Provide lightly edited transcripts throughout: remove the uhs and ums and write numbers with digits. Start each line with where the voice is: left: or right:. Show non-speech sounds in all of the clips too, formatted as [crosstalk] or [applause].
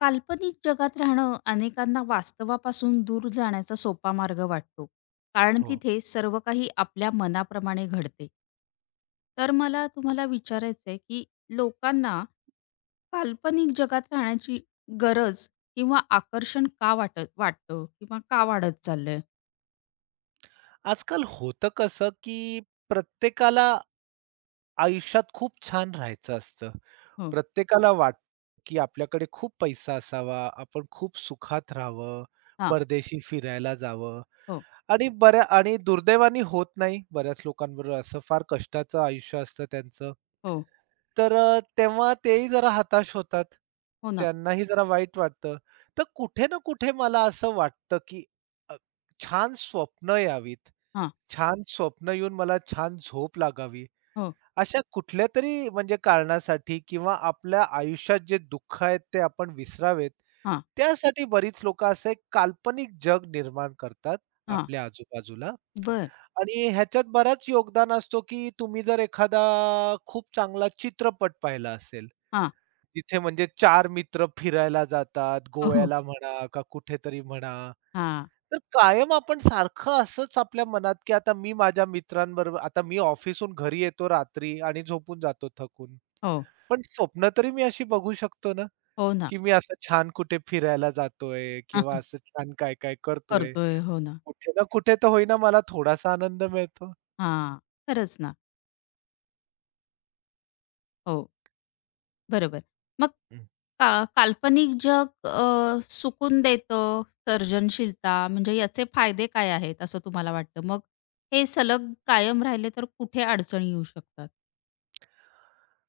left: काल्पनिक जगात राहणं अनेकांना वास्तवापासून दूर जाण्याचा सोपा मार्ग वाटतो कारण
right: हो.
left: तिथे सर्व काही आपल्या मनाप्रमाणे घडते. तर मला तुम्हाला विचारायचं आहे की लोकांना काल्पनिक जगात राहण्याची गरज किंवा आकर्षण का वाटतं किंवा का वाढत चाललंय.
right: आजकाल होतं कसं, की प्रत्येकाला आयुष्यात खूप छान राहायचं असतं.
left: हो.
right: प्रत्येकाला वाटतं, की आपल्याकडे खूप पैसा असावा, आपण खूप सुखात राहावं,
left: हां.
right: परदेशी फिरायला जावं
left: हो.
right: आणि बऱ्या आणि दुर्दैवाने होत नाही. बऱ्याच लोकांबरोबर असं फार कष्टाचं आयुष्य असतं त्यांचं.
left: हो.
right: तेव्हा तेही जरा हताश होतात.
left: हो ना.
right: त्यांनाही जरा वाईट वाटतं. तर कुठे ना कुठे मला असं वाटतं, की अ, छान स्वप्न यावीत.
left: हां.
right: छान स्वप्न येऊन मला छान झोप लागावी.
left: हो.
right: अशा कुठल्यातरी म्हणजे कारणासाठी किंवा आपल्या आयुष्यात जे दुःख आहेत ते आपण विसरावेत,
left: हां.
right: त्यासाठी बरीच लोकं असं एक काल्पनिक जग निर्माण करतात
left: हां.
right: आपल्या आजूबाजूला
left: बर.
right: आणि ह्याच्यात बराच योगदान असतो, की तुम्ही जर एखादा खूप चांगला चित्रपट पाहिला असेल,
left: हां.
right: तिथे म्हणजे 4 मित्र फिरायला जातात,
left: हो. हो.
right: गोव्याला म्हणा का कुठेतरी म्हणा.
left: हां.
right: तर कायम आपण सारखं असंच आपल्या मनात, की आता मी ऑफिसहून घरी येतो रात्री आणि झोपून जातो थकून.
left: हो.
right: पण स्वप्न तरी मी अशी बघू शकतो ना,
left: हो ना.
right: की मी असं छान कुठे फिरायला जातोय
left: [laughs] हां,
right: किंवा
left: हां,
right: असं छान काय-काय करतोय.
left: करतोय हो ना.
right: कुठे ना कुठे तर होईना मला थोडासा आनंद मिळतो.
left: हां. खरंच ना. हो. बरोबर. मग
right: हं.
left: का काल्पनिक जग सुकून देतं, सर्जनशीलता म्हणजे याचे फायदे काय आहेत असं तुम्हाला वाटतं? मग हे सलग कायम राहिले तर कुठे अडचणी येऊ शकतात?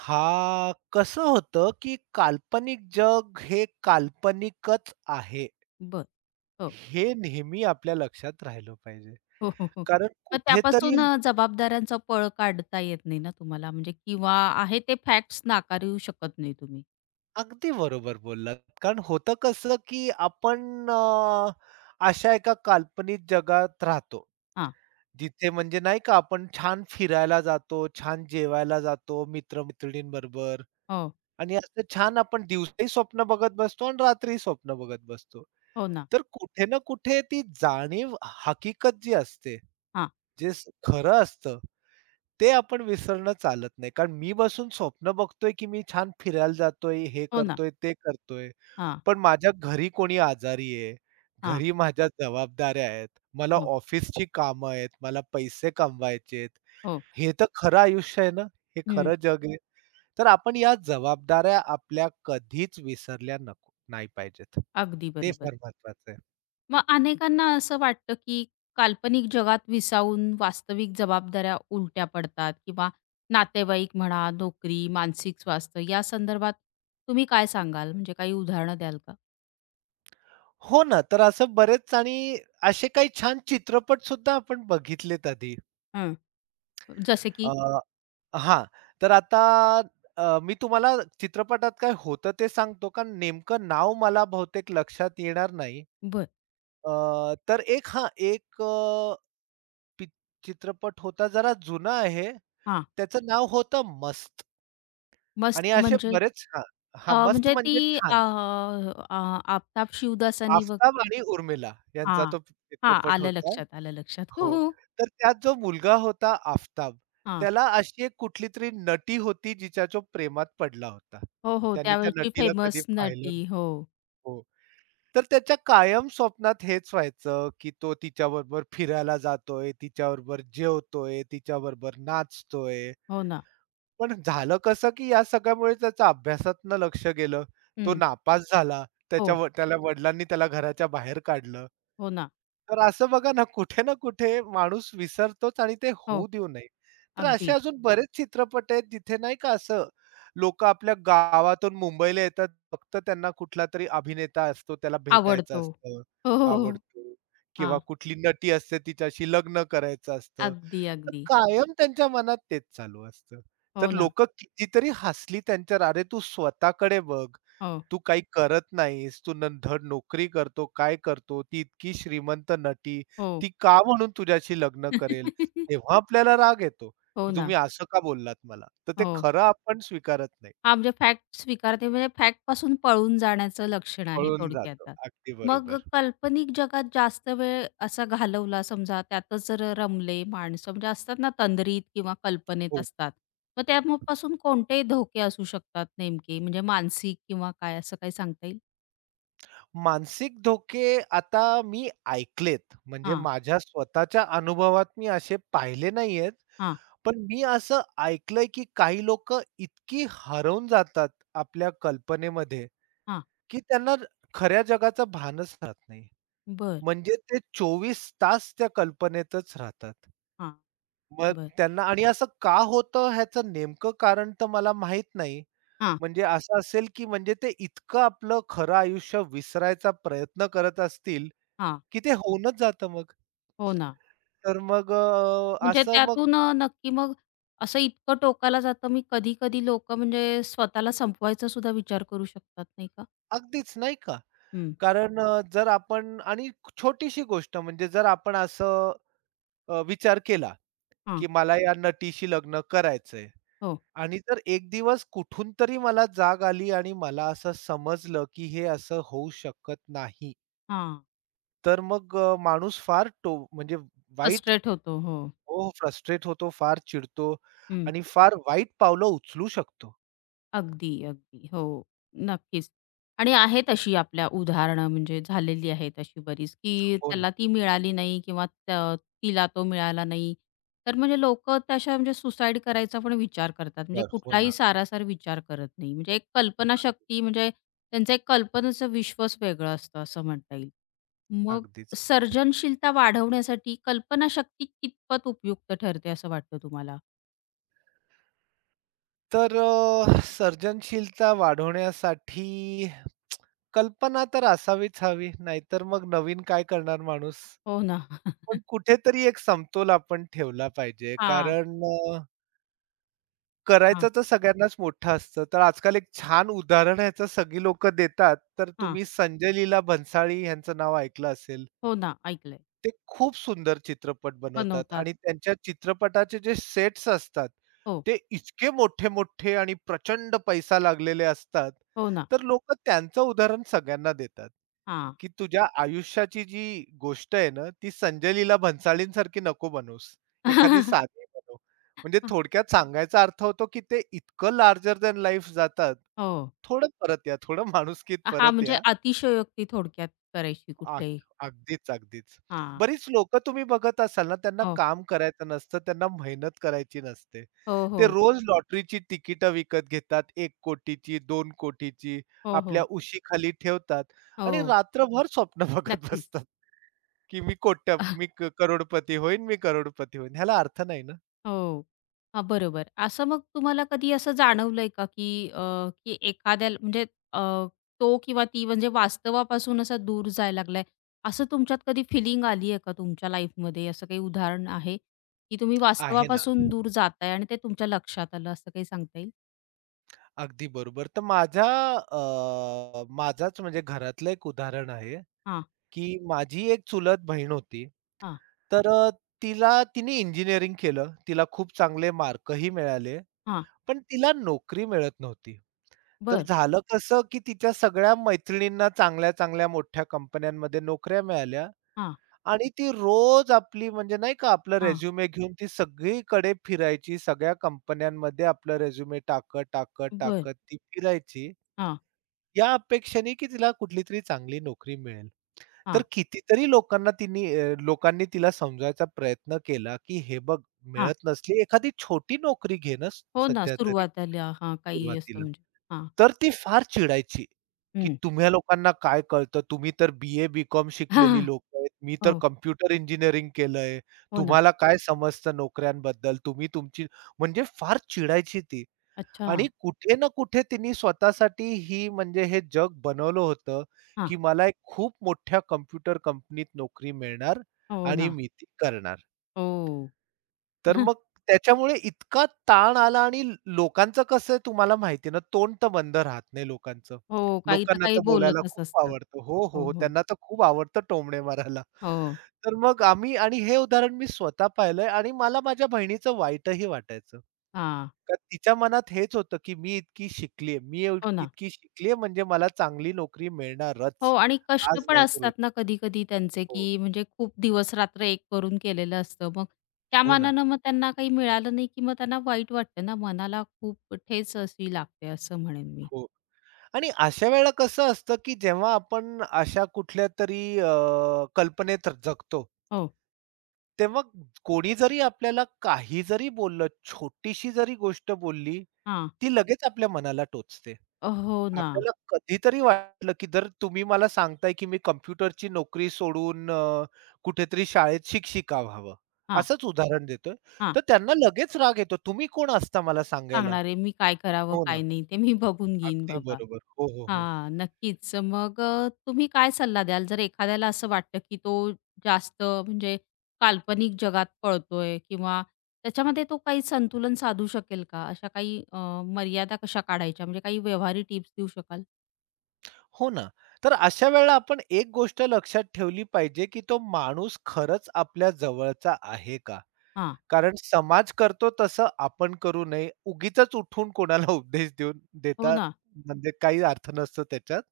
right: हां, कसं होतं, की काल्पनिक जग हे काल्पनिकच आहे.
left: बरं. हो.
right: हे नेहमी आपल्या लक्षात राहिलं पाहिजे.
left: हो, हो, हो.
right: कारण
left: मग
right: कुठेतरी
left: त्यापासून जबाबदाऱ्यांचा पळ काढता येत नाही ना तुम्हाला म्हणजे किंवा आहे ते फॅक्ट्स नाकारू शकत नाही तुम्ही.
right: अगदी बरोबर बोललात. कारण होतं कसं, की अशा एका काल्पनिक जगात राहतो.
left: हां.
right: जिथे म्हणजे नाही का आपण छान फिरायला जातो, छान जेवायला जातो मित्र-मैत्रिणींबरोबर
left: हो.
right: आणि असं छान आपण दिवसाही स्वप्न बघत बसतो आणि रात्रीही स्वप्न बघत बसतो.
left: हो ना.
right: तर कुठे ना कुठे ती जाणीव हकीकत जी असते,
left: हां.
right: जे खरं असतं ते आपण विसरणं चालत नाही. कारण मी बसून स्वप्न बघतोय, की मी छान फिरायला जातोय, हे
left: हो ना.
right: करतोय, ते करतोय.
left: हां,
right: पण माझ्या घरी कोणी आजारी आहे,
left: हां.
right: घरी माझ्या जबाबदाऱ्या आहेत, मला
left: हो,
right: ऑफिसची कामं आहेत, मला पैसे कमवायचेत.
left: हो.
right: हे तर खरं आयुष्य आहे ना, हे
left: हं.
right: खरं जग आहे. तर आपण या जबाबदाऱ्या आपल्या कधीच विसरल्या नको नाही पाहिजेत.
left: अगदी
right: ते
left: बरोबर.
right: फार महत्वाचं आहे.
left: मग अनेकांना असं वाटतं की काल्पनिक जगात विसावून वास्तविक जबाबदाऱ्या उलट्या पडतात किंवा नातेवाईक म्हणा, नोकरी, मानसिक स्वास्थ्य या संदर्भात तुम्ही काय सांगाल? म्हणजे काही उदाहरणं द्याल का?
right: हो ना, तर असं बरेच आणि असे काही छान चित्रपटसुद्धा आपण बघितलेत आधी.
left: हं. जसे की.
right: अ, हां. तर आता मी तुम्हाला चित्रपटात काय होतं ते सांगतो, कारण नेमकं नाव मला बहुतेक लक्षात येणार नाही.
left: बरं.
right: अ, तर एक पिक चित्रपट होता जरा जुना आहे.
left: हां.
right: त्याचं नाव होतं मस्त. आणि
left: मस्त
right: असे
left: म्हणजे.
right: बरेच हां, हां, मस्त
left: म्हणजे ती
right: म्हणजे
left: अ,
right: छान.
left: अ, आफताब शिवदासांनी बघ.
right: आफताब आणि उर्मिला यांचा
left: हां.
right: तो
left: हां.
right: चित्रपट
left: आलं
right: होता.
left: लक्षात, आलं लक्षात. हो,
right: हो.
left: हो.
right: तर त्यात जो मुलगा होता आफताब,
left: हां.
right: त्याला अशी एक कुठली तरी नटी होती जिच्या तो प्रेमात पडला होता.
left: हो, हो.
right: त्यांनी त्या
left: त्यावेळची
right: नटीला कधी
left: फेमस
right: पाहिलं नाही.
left: नटी. हो.
right: हो. तर त्याच्या कायम स्वप्नात हेच व्हायचं, की तो तिच्याबरोबर फिरायला जातोय, तिच्याबरोबर जेवतोय, तिच्याबरोबर नाचतोय.
left: हो ना.
right: पण झालं कसं, की या सगळ्यामुळे त्याच्या अभ्यासातनं लक्ष गेलं. तो
left: हं.
right: नापास झाला. त्याच्या
left: हो.
right: व त्याला वडिलांनी त्याला घराच्या बाहेर काढलं.
left: हो ना.
right: तर असं बघा ना, कुठे ना कुठे माणूस विसरतोच आणि ते
left: हो.
right: होऊ देऊ नये. तर असे
left: अगदी.
right: अजून बरेच चित्रपट आहेत जिथे नाही का असं लोकं आपल्या गावातून मुंबईला येतात. फक्त त्यांना कुठला तरी अभिनेता असतो, त्याला भेटायचं
left: आवडतो.
right: असतं,
left: हो, हो, हो.
right: आवडतो,
left: हां.
right: किंवा कुठली नटी असते तिच्याशी लग्न करायचं असतं.
left: अगदी,
right: तर
left: अगदी.
right: कायम त्यांच्या मनात तेच चालू असतं. तर
left: हो ना.
right: लोकं कितीतरी हसली त्यांच्यावर, "अरे, तू स्वतःकडे बघ.
left: हो,
right: तू काही करत नाहीस, तू धड नोकरी करतो, काय करतो? ती इतकी श्रीमंत नटी,
left: हो.
right: ती का म्हणून तुझ्याशी लग्न करेल?
left: [laughs]
right: तेव्हा आपल्याला राग येतो,
left: हो
right: की
left: ना.
right: तुम्ही असं का बोललात मला? तर ते
left: हो.
right: खरं आपण स्वीकारत नाही.
left: हां, म्हणजे फॅक्ट स्वीकारते म्हणजे फॅक्टपासून पळून जाण्याचं लक्षण आहे
right: पळून
left: थोडक्यात.
right: जातो.
left: आता.
right: अगदी
left: मग
right: बरोबर.
left: काल्पनिक जगात जास्त वेळ असा घालवला समजा त्यातच जर रमले माणसं म्हणजे असतात ना तंद्रीत किंवा कल्पनेत
right: हो.
left: असतात. मग त्यापासून कोणते धोके असू शकतात नेमके म्हणजे मानसिक किंवा काय असं काही सांगता येईल?
right: मानसिक धोके आता मी ऐकलेत. म्हणजे
left: हां,
right: माझ्या स्वतःच्या अनुभवात मी असे पाहिले नाहीयेत.
left: हां,
right: पण मी असं ऐकलंय, की काही लोकं इतकी हरवून जातात आपल्या कल्पनेमध्ये
left: हां.
right: की त्यांना खऱ्या जगाचं भानच राहत नाही.
left: बरं.
right: म्हणजे ते 24 तास त्या कल्पनेतच राहतात.
left: हां,
right: मग
left: बरं.
right: त्यांना आणि असं का होतं ह्याचं नेमकं कारण तर मला माहीत नाही.
left: हां,
right: म्हणजे असं असेल की म्हणजे ते इतकं आपलं खरं आयुष्य विसरायचा प्रयत्न करत असतील,
left: हां.
right: की ते होऊनच जातं मग.
left: हो ना.
right: तर मग अ,
left: म्हणजे
right: असं मग
left: त्यातून नक्की मग असं इतकं टोकाला जातं, मी कधी-कधी लोकं म्हणजे स्वतःला संपवायचा सुद्धा विचार करू शकतात, नाही का?
right: अगदीच नाही का?
left: हं.
right: जर आपण छोटीशी गोष्ट म्हणजे जर आपण असं विचार केला
left: हां.
right: की मला या नटीशी लग्न करायचंय.
left: हो.
right: आणि जर एक दिवस कुठून तरी मला जाग आली आणि मला असं समजलं, की हे असं होऊ शकत नाही.
left: हां.
right: माणूस फार टो म्हणजे वाईट
left: फ्रस्ट्रेट होतो. हो.
right: हो, हो, फ्रस्ट्रेट होतो, फार चिडतो आणि फार वाईट पावलं उचलू शकतो.
left: अगदी, अगदी. हो, नक्कीच. आणि आहेत अशी आपल्या उदाहरणं म्हणजे झालेली आहेत अशी बरीच, की
right: हो ना.
left: त्याला ती मिळाली नाही किंवा तिला तो मिळाला नाही. तर म्हणजे लोकं तशा म्हणजे सुसाईड करायचा पण विचार करतात. म्हणजे
right: बरं. हो ना.
left: कुठलाही सारासार विचार करत नाही. म्हणजे एक कल्पनाशक्ती म्हणजे त्यांचं एक कल्पनेचं विश्वच वेगळं असतं असं म्हणता येईल. मग
right: अगदीच.
left: सर्जनशीलता वाढवण्यासाठी कल्पनाशक्ती कितपत उपयुक्त ठरते असं वाटतं तुम्हाला?
right: सर्जनशीलता वाढवण्यासाठी कल्पना तर असावीच हवी, नाहीतर मग नवीन काय करणार माणूस?
left: हो ना. [laughs]
right: पण कुठेतरी एक समतोल आपण ठेवला पाहिजे.
left: हां, हां,
right: करायचं तर सगळ्यांनाच मोठं असतं. तर आजकाल एक छान उदाहरण ह्याचं सगळी लोकं देतात. तर
left: हां.
right: तुम्ही संजय लीला भन्साळी यांचं नाव ऐकलं असेल.
left: हो ना, ऐकलंय.
right: ते खूप सुंदर चित्रपट बनवतात
left: बनवतात.
right: आणि त्यांच्या चित्रपटाचे जे सेट्स असतात,
left: हो,
right: ते इतके मोठे-मोठे आणि प्रचंड पैसा लागलेले असतात,
left: हो ना.
right: तर लोकं त्यांचं उदाहरण सगळ्यांना देतात,
left: हां.
right: की तुझ्या आयुष्याची जी गोष्ट आहे ना, ती संजय लीला भन्साळींसारखी नको बनवूस. एखादी साधी
left: [laughs]
right: बनव. म्हणजे थोडक्यात सांगायचा अर्थ होतो, की ते इतकं लार्जर दॅन लाईफ जातात,
left: हो.
right: थोडं परत या, थोडं माणुसकीत
left: हां,
right: परत
left: म्हणजे
right: या.
left: अतिशयोक्ती थोडक्यात करायची
right: आ
left: कुठल्याही.
right: अगदीच, अगदीच.
left: हां.
right: बरीच लोकं तुम्ही बघत असाल ना, त्यांना
left: हो,
right: काम करायचं नसतं, त्यांना मेहनत करायची नसते.
left: हो,
right: ते
left: हो,
right: रोज लॉटरीची तिकीट विकत घेतात, एक कोटीची, दोन कोटीची,
left: हो,
right: आपल्या
left: हो,
right: उशीखाली ठेवतात आणि
left: हो.
right: रात्रभर स्वप्न [laughs] बघत
left: नक्कीच.
right: बसतात, की मी कोट्य मी
left: [laughs]
right: क करोडपती होईन, मी करोडपती होईन. ह्याला अर्थ नाही ना.
left: हो. हां, बरोबर. असं मग तुम्हाला कधी असं जाणवलंय का, की की एखाद्याला म्हणजे अ, तो किंवा ती म्हणजे वास्तवापासून असा दूर जायला लागलाय, असं तुमच्यात कधी फिलिंग आली आहे का तुमच्या लाईफमध्ये? असं काही उदाहरण आहे, की तुम्ही
right: आहे ना.
left: वास्तवापासून दूर जाताय आणि ते तुमच्या लक्षात आलं, असं काही सांगता येईल?
right: अगदी बरोबर. माझाच म्हणजे घरातलं एक उदाहरण आहे, की माझी एक चुलत बहीण होती.
left: हां,
right: तर अ, तिला तिने इंजिनिअरिंग केलं. तिला खूप चांगले मार्कही मिळाले.
left: हां.
right: पण तिला नोकरी मिळत नव्हती. तर
left: बरं.
right: झालं कसं, की तिच्या सगळ्या मैत्रिणींना चांगल्या-चांगल्या मोठ्या कंपन्यांमध्ये नोकऱ्या मिळाल्या
left: हां,
right: आणि ती रोज आपली म्हणजे नाही का आपलं
left: हां.
right: रिझ्युमे घेऊन ती सगळीकडे फिरायची. सगळ्या कंपन्यांमध्ये आपलं रिझ्युमे टाकत, टाकत,
left: बरं.
right: टाकत ती फिरायची.
left: हां,
right: या अपेक्षेने, की तिला कुठलीतरी चांगली नोकरी मिळेल. तर
left: हां,
right: कितीतरी लोकांनी तिला समजायचा प्रयत्न केला, की "हे बघ,
left: हां.
right: मिळत नसली एखादी छोटी नोकरी घे ना
left: हो ना,
right: सध्या तरी
left: सुरुवातीला हां, काही असं
right: सुरुवातीला."
left: म्हणजे हां,
right: तर ती फार चिडायची, की
left: हं.
right: "तुम्हा लोकांना काय कळतं? तुम्ही तर बी-ए, बी-कॉम
left: [laughs] हां,
right: शिकलेली
left: हां.
right: लोकं आहेत. मी तर
left: हो,
right: कॉम्प्युटर इंजिनिअरिंग केलंय.
left: हो ना.
right: तुम्हाला काय समजतं नोकऱ्यांबद्दल? तुम्ही तुमची" म्हणजे फार चिडायची ती.
left: अच्छा.
right: आणि कुठे ना कुठे तिनी स्वतःसाठी ही म्हणजे हे जग बनवलं होतं,
left: हां.
right: की मला एक खूप मोठ्या कॉम्प्युटर कंपनीत नोकरी मिळणार
left: हो
right: आणि
left: ना.
right: मी ती करणार.
left: हो.
right: तर मग
left: [laughs]
right: त्याच्यामुळे इतका ताण आला आणि लोकांचं कसं आहे तुम्हाला माहिती आहे ना, तोंड तर बंद राहत नाही लोकांचं.
left: हो, काही ना
right: लोकांना
left: काही
right: तर बोलायला
left: बोलतच
right: खूप
left: असतात.
right: आवडतं. हो, हो,
left: हो,
right: हो.
left: हो.
right: त्यांना तर खूप आवडतं टोमणे मारायला.
left: हो.
right: तर मग आम्ही आणि हे उदाहरण मी स्वतः पाहिलंय आणि मला माझ्या बहिणीचं वाईटही वाटायचं.
left: हां.
right: का तिच्या मनात हेच होतं, की मी एवढ
left: हो ना.
right: इतकी शिकली म्हणजे मला चांगली नोकरी
left: हो
right: मिळणारच.
left: आणि कष्ट
right: आज
left: पण
right: नाही तर
left: असतात
right: उद्या.
left: ना कधी-कधी त्यांचे,
right: हो,
left: की म्हणजे खूप दिवस-रात्र एक करून केलेलं असतं. मग त्या
right: हो ना.
left: मानानं मग त्यांना काही मिळालं नाही, की मग त्यांना वाईट वाटतं ना, मनाला खूप ठेच अशी लागते असं म्हणेन मी.
right: हो. आणि अशा वेळेला कसं असतं, की जेव्हा आपण अशा कुठल्यातरी कल्पनेत जगतो,
left: हो.
right: तेव्हा कोणी जरी आपल्याला काही जरी बोललं, छोटीशी जरी गोष्ट बोलली,
left: हां.
right: ती लगेच आपल्या मनाला टोचते.
left: हो ना.
right: आपल्याला कधीतरी वाटलं, की जर तुम्ही मला सांगताय, की मी कॉम्प्युटरची नोकरी सोडून कुठेतरी शाळेत शिक्षिका व्हावं.
left: हां,
right: असंच उदाहरण देतोय.
left: हां.
right: तर त्यांना लगेच राग येतो. तुम्ही कोण असता मला सांगायला?
left: सांगणार आहे मी काय करावं,
right: हो ना.
left: काय नाही ते मी बघून घेईन
right: अगदी
left: बाबा.
right: बरोबर. हो, हो, हो.
left: हां, नक्कीच. मग तुम्ही काय सल्ला द्याल जर एखाद्याला असं वाटतं, की तो जास्त म्हणजे काल्पनिक जगात पळतोय किंवा त्याच्यामध्ये तो काही संतुलन साधू शकेल का? अशा काही मर्यादा कशा काढायच्या म्हणजे काही व्यवहारी टिप्स देऊ शकाल?
right: हो ना. तर अशा वेळेला आपण एक गोष्ट लक्षात ठेवली पाहिजे, की तो माणूस खरंच आपल्या जवळचा आहे का?
left: हां.
right: कारण समाज करतो तसं आपण करू नये. उगीचच उठून कोणाला [laughs] उपदेश देऊन
left: हो
right: देता
left: ना.
right: म्हणजे काही अर्थ नसतो त्याच्यात.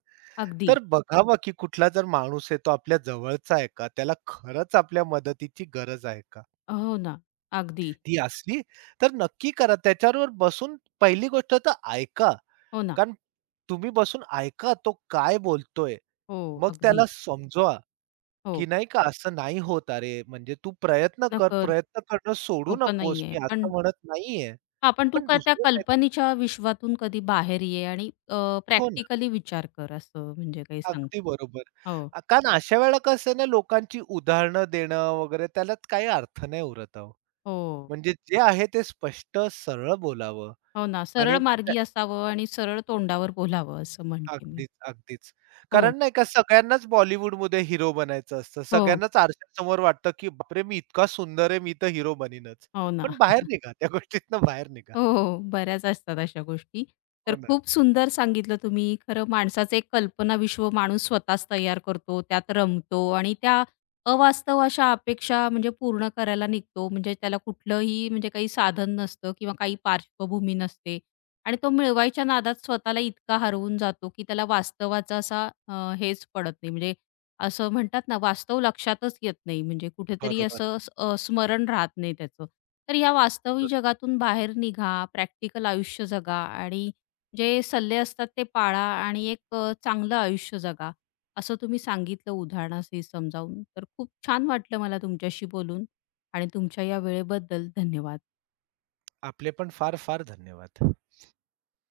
left: अगदी.
right: तर बघावं, की कुठला जर माणूस आहे तो आपल्या जवळचा आहे का? त्याला खरंच आपल्या मदतीची गरज आहे का?
left: हो ना. अगदी.
right: ती असली तर नक्की करा. त्याच्याबरोबर बसून पहिली गोष्ट तर ऐका.
left: हो ना.
right: कारण तुम्ही बसून ऐका तो काय बोलतोय.
left: हो,
right: मग त्याला
left: अगदी.
right: समजवा, की
left: हो.
right: नाही का असं नाही होत अरे, म्हणजे तू प्रयत्न कर,
left: नकर
right: प्रयत्न करणं सोडू
left: सोपं
right: नकोस.
left: नाहीये.
right: मी
left: पण
right: असं म्हणत नाहीये.
left: हां, पण तू
right: पण
left: का त्या
right: दुसरं काही
left: कल्पनेच्या विश्वातून कधी बाहेर ये आणि
right: हो ना,
left: प्रॅक्टिकली विचार कर असं म्हणजे काही सांग.
right: अगदी बरोबर.
left: हो,
right: कारण अशा वेळेला कसं आहे ना, लोकांची उदाहरणं देणं वगैरे त्यालाच काही अर्थ नाही उरत अहो.
left: हो.
right: म्हणजे जे आहे ते स्पष्ट सरळ बोलावं
left: हो ना,
right: आणि
left: सरळ मार्गी असावं आणि सरळ तोंडावर बोलावं असं म्हणते मी.
right: अगदीच, अगदीच.
left: हो,
right: कारण नाही का सगळ्यांनाच बॉलिवूडमध्ये हिरो बनायचं असतं.
left: हो,
right: सगळ्यांनाच आरशासमोर वाटतं, की "बापरे! मी इतका सुंदर आहे, मी तर हिरो बनीनच."
left: हो ना.
right: पण बाहेर निघा, त्या गोष्टीतनं बाहेर निघा.
left: हो, हो. बऱ्याच असतात अशा गोष्टी.
right: हो
left: तर
right: ना.
left: खूप सुंदर सांगितलं तुम्ही. खरं माणसाचं एक कल्पना विश्व माणूस स्वतःच तयार करतो, त्यात रमतो आणि त्या अवास्तव अशा अपेक्षा म्हणजे पूर्ण करायला निघतो. म्हणजे त्याला कुठलंही म्हणजे काही साधन नसतं किंवा काही पार्श्वभूमी नसते आणि तो मिळवायच्या नादात स्वतःला इतका हरवून जातो, की त्याला वास्तवाचा असा हेच पडत नाही म्हणजे असं म्हणतात ना, वास्तव लक्षातच येत नाही म्हणजे कुठेतरी
right: बरोबर.
left: असं स्मरण राहत नाही त्याचं. तर या वास्तविक जगातून बाहेर निघा, प्रॅक्टिकल आयुष्य जगा आणि जे सल्ले असतात ते पाळा आणि एक चांगलं आयुष्य जगा, असं तुम्ही सांगितलं उदाहरणासहित समजावून. तर खूप छान वाटलं मला तुमच्याशी बोलून आणि तुमच्या या वेळेबद्दल धन्यवाद.
right: आपले पण फार-फार धन्यवाद.